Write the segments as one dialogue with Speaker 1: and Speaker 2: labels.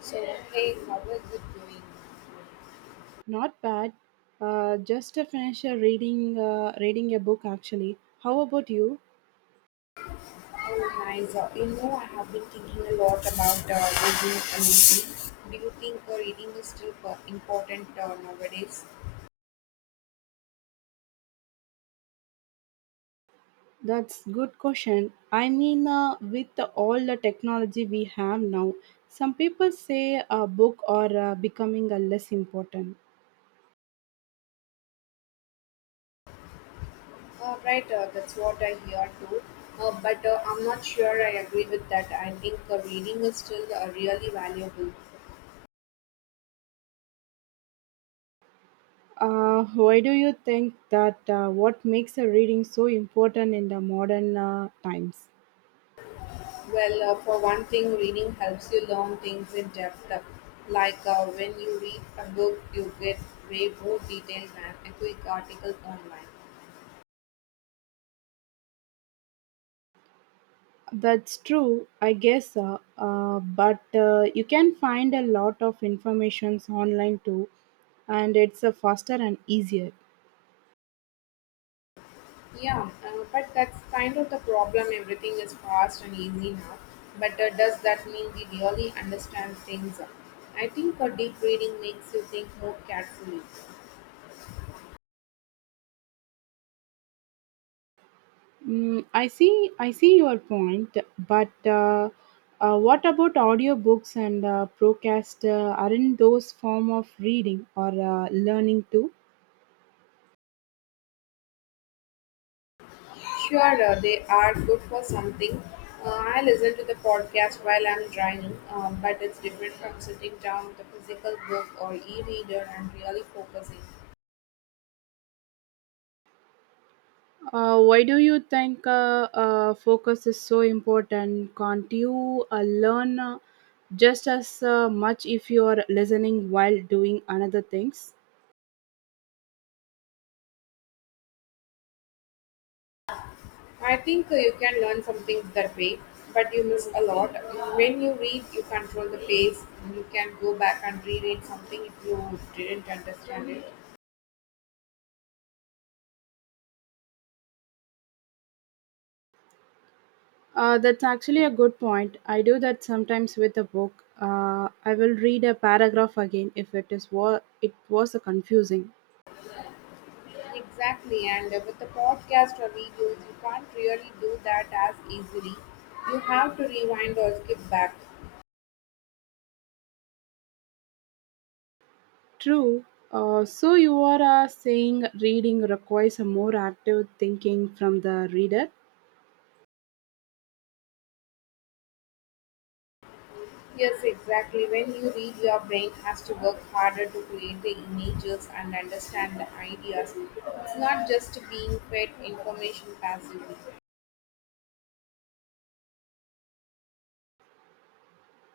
Speaker 1: So, hey, how is it going?
Speaker 2: Not bad. Just to finish a reading reading a book actually. How about you?
Speaker 1: Oh, nice. I have been thinking a lot about reading and reading. Do you think reading is still important nowadays?
Speaker 2: That's good question. I mean, with all the technology we have now, some people say a book are becoming less important.
Speaker 1: Right, that's what I hear too. But I'm not sure I agree with that. I think reading is still really valuable.
Speaker 2: Why do you think that? What makes a reading so important in the modern times?
Speaker 1: Well, for one thing, reading helps you learn things in depth. Like, when you read a book, you get way more detailed than a quick article online.
Speaker 2: That's true, I guess. But You can find a lot of informations online too, and it's faster and easier.
Speaker 1: Yeah, but that's kind of the problem. Everything is fast and easy now. But does that mean we really understand things? I think deep reading makes you think more carefully.
Speaker 2: Mm, I see. I see your point. But What about audiobooks and podcast? Aren't those form of reading or learning too?
Speaker 1: Sure, they are good for something. I listen to the podcast while I'm driving, but it's different from sitting down with a physical book or e reader and really focusing.
Speaker 2: Why do you think focus is so important? Can't you learn just as much if you are listening while doing another things?
Speaker 1: I think you can learn something that way, but you miss a lot. When you read, you control the pace. You can go back and reread something if you didn't understand it.
Speaker 2: That's actually a good point. I do that sometimes with a book. I will read a paragraph again if it is what it was confusing.
Speaker 1: Exactly, and with the podcast or videos, you can't really do that as easily. You have to rewind or skip back.
Speaker 2: True. So you are saying reading requires a more active thinking from the reader.
Speaker 1: Yes, exactly. When you read, your brain has to work harder to create the images and understand the ideas. It's not just being fed information passively.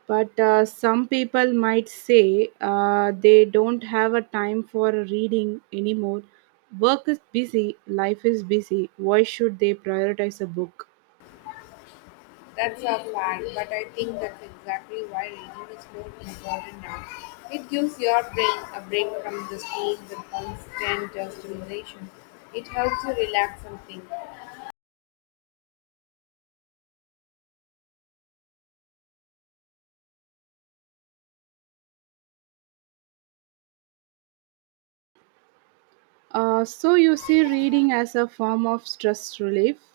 Speaker 2: But Some people might say they don't have a time for reading anymore. Work is busy, life is busy, why should they prioritize a book?
Speaker 1: That's our plan, but I think that's exactly why reading is more important now. It gives your brain a break from the screen with constant stimulation. It helps you relax and think.
Speaker 2: So you see reading as a form of stress relief?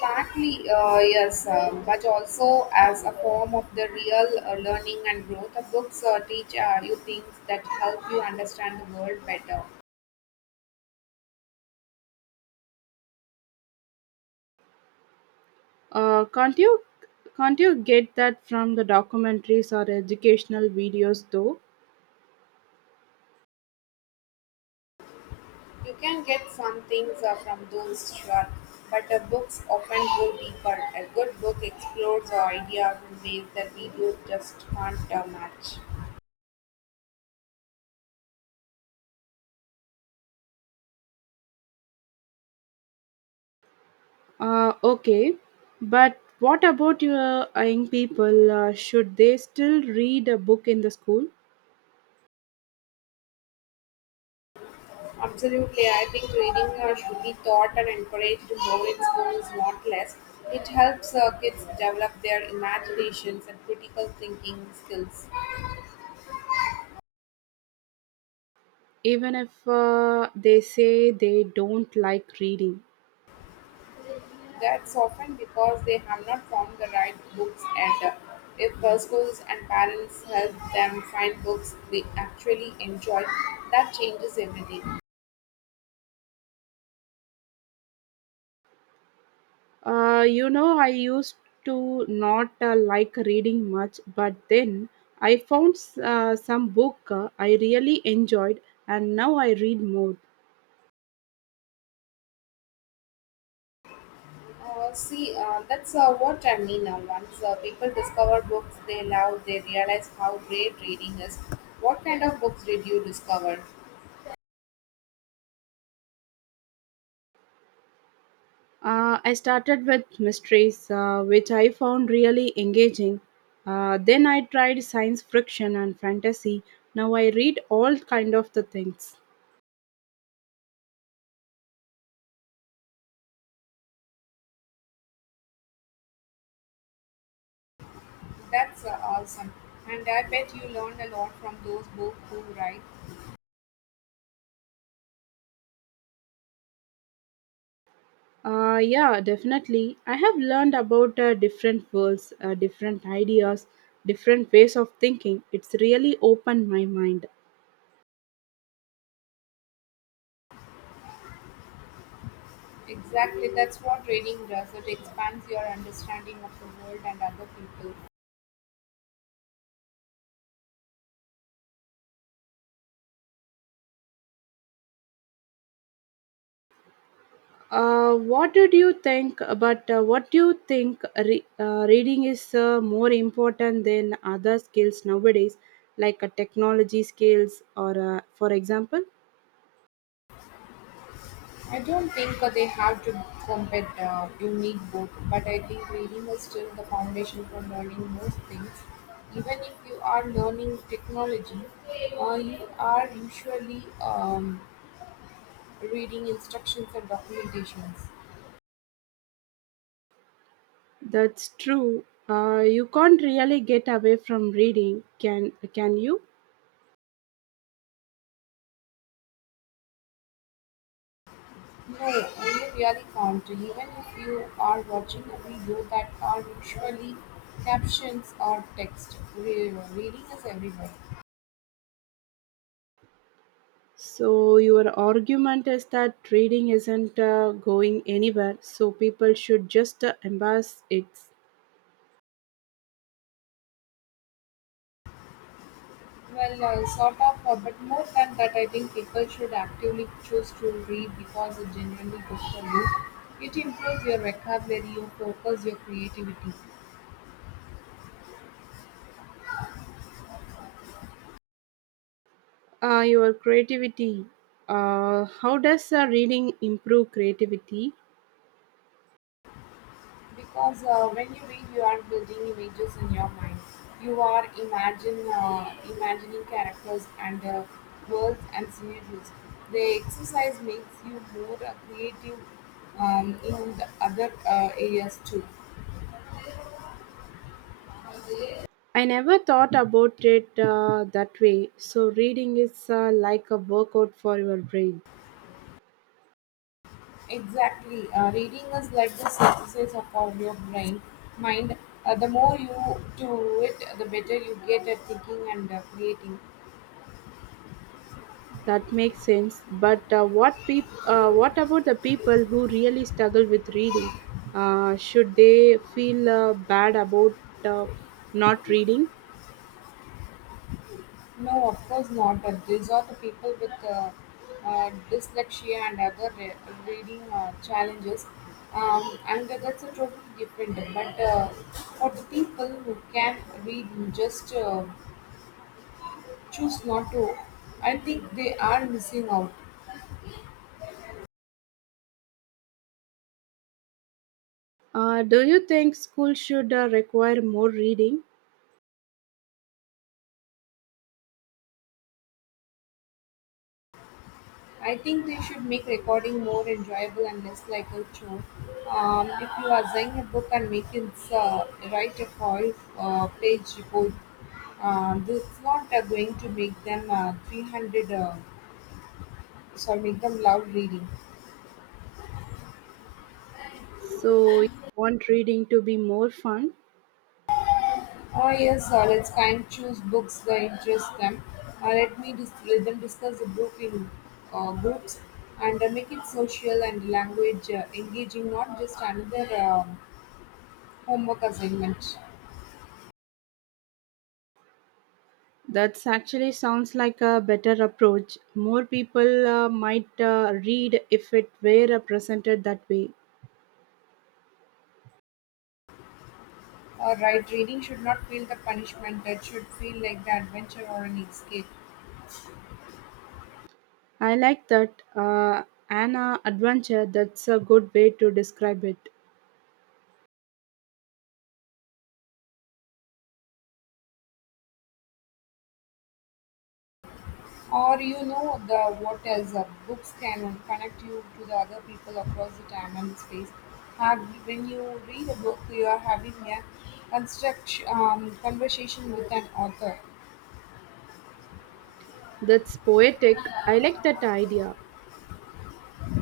Speaker 1: Partly, yes, but also as a form of the real learning and growth. The books teach you things that help you understand the world better.
Speaker 2: Can't you can't you get that from the documentaries or educational videos though?
Speaker 1: You can get some things from those, sure, but books often go deeper. A good book explores our ideas in ways that videos just can't match.
Speaker 2: Okay, but what about your young people? Should they still read a book in the school
Speaker 1: Absolutely, I think reading should be taught and encouraged more in schools, not less. It helps kids develop their imaginations and critical thinking skills.
Speaker 2: even if they say they don't like reading?
Speaker 1: That's often because they have not found the right books and if the schools and parents help them find books they actually enjoy, that changes everything.
Speaker 2: You know, I used to not like reading much, but then I found some book I really enjoyed, and now I read more.
Speaker 1: See, that's what I mean. Once people discover books they love, they realize how great reading is. What kind of books did you discover?
Speaker 2: I started with mysteries, which I found really engaging. Then I tried science fiction and fantasy. Now I read all kind of the things.
Speaker 1: That's awesome. And I bet you learned a lot from those books too, right?
Speaker 2: Yeah, definitely. I have learned about different worlds, different ideas, different ways of thinking. It's really opened my mind.
Speaker 1: Exactly, that's what reading does. It expands your understanding of the world and other people.
Speaker 2: What did you think about what do you think reading is more important than other skills nowadays, like technology skills, or for example?
Speaker 1: I don't think they have to compete. You need both, but I think reading is still the foundation for learning most things. Even if you are learning technology, you are usually reading instructions and documentations.
Speaker 2: That's true. You can't really get away from reading, can you?
Speaker 1: No, you really can't. Even if you are watching a video that are usually captions or text, reading is everywhere.
Speaker 2: So, your argument is that trading isn't going anywhere, so people should just embrace it.
Speaker 1: Well, sort of, but more than that, I think people should actively choose to read because it's genuinely good for you. It improves your vocabulary, your focus, your creativity.
Speaker 2: Your creativity. How does reading improve creativity?
Speaker 1: Because when you read, you are building images in your mind. You are imagine imagining characters and worlds and scenarios. The exercise makes you more creative in the other areas too.
Speaker 2: I never thought about it that way. So, reading is like a workout for your brain.
Speaker 1: Exactly, reading is like the exercise of your brain, mind. The more you do it, the better you get at thinking and creating.
Speaker 2: That makes sense. What about the people who really struggle with reading? Should they feel bad about uh, not reading?
Speaker 1: No, of course not. But these are the people with dyslexia and other reading challenges, and that's a totally different. But for the people who can read, and just choose not to. I think they are missing out.
Speaker 2: Do you think school should require more reading?
Speaker 1: I think they should make recording more enjoyable and less like a chore. If you are assign a book and make it write a whole page report, this is not going to make them sorry, make them loud reading.
Speaker 2: So you want reading to be more fun?
Speaker 1: Oh, yes, let's kind of choose books that interest them. Let them discuss the book in groups and make it social and language engaging, not just another homework assignment.
Speaker 2: That's actually sounds like a better approach. More people might read if it were presented that way.
Speaker 1: Or right reading should not feel the punishment. That should feel like the adventure or an escape.
Speaker 2: I like that Anna adventure. That's a good way to describe it.
Speaker 1: Or you know the what else? Books can connect you to the other people across the time and space. Have When you read a book, you are having a construct conversation with an author.
Speaker 2: That's poetic. I like that idea.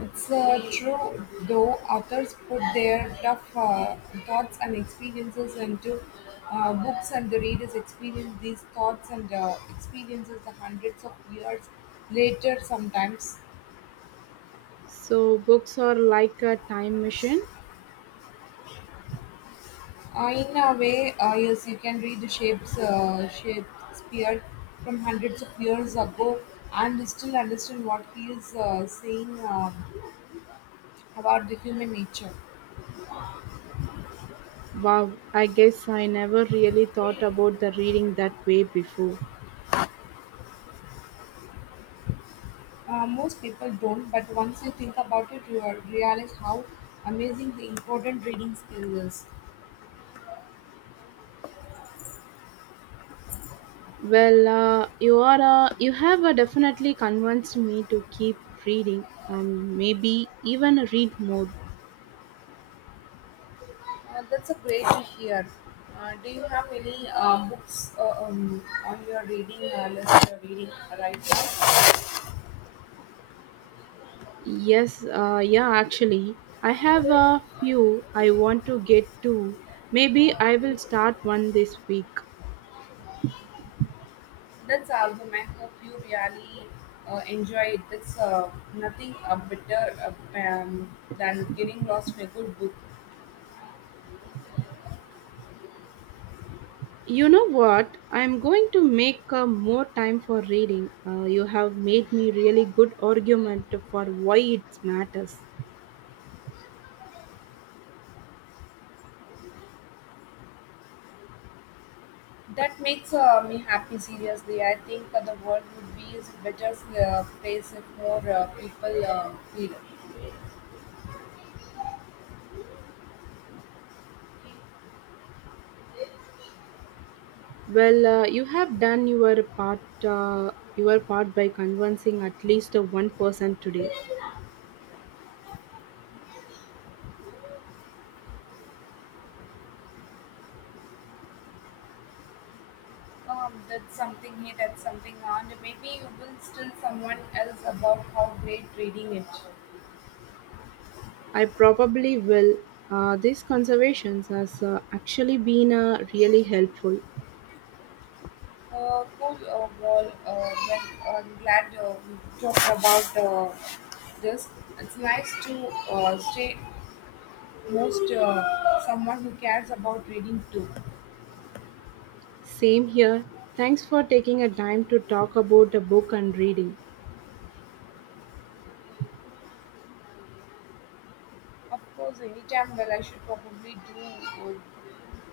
Speaker 1: It's true, though authors put their tough thoughts and experiences into books, and the readers experience these thoughts and experiences the hundreds of years later. Sometimes,
Speaker 2: So books are like a time machine.
Speaker 1: uh, in a way, yes, you can Shakespeare from hundreds of years ago and still understand what he is saying about the human nature.
Speaker 2: Wow, I guess I never really thought about the reading that way before.
Speaker 1: Most people don't, but once you think about it, you realize how amazing the important reading skill is.
Speaker 2: Well, you are you have definitely convinced me to keep reading and maybe even read more.
Speaker 1: That's a great to hear. Do you have any books on your reading list you're reading right now?
Speaker 2: Yes, yeah, actually, I have a few I want to get to. Maybe I will start one this week.
Speaker 1: That's album. I hope you really enjoy it. That's nothing better than getting lost in a good book.
Speaker 2: You know what? I'm going to make more time for reading. You have made me really good argument for why it matters.
Speaker 1: That makes me happy, seriously. I think the world would be a better place if more people feel
Speaker 2: Well, you have done your part, your part by convincing at least one person today.
Speaker 1: that's something here, that's something on. Maybe you will still someone else about how great reading it.
Speaker 2: I probably will. These conservations has actually been really helpful.
Speaker 1: Cool, well, I'm glad we talked about this. It's nice to stay most someone who cares about reading too.
Speaker 2: Same here. Thanks for taking a time to talk about a book and reading.
Speaker 1: Of course, anytime. Well, I should probably do, would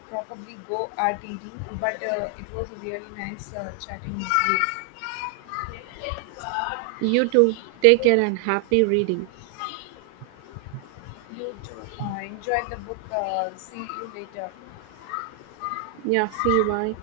Speaker 1: probably go RTD. But it was really nice chatting with you.
Speaker 2: You too. Take care and happy reading.
Speaker 1: You too. Enjoy the book. See you later.
Speaker 2: Yeah, see you. Bye.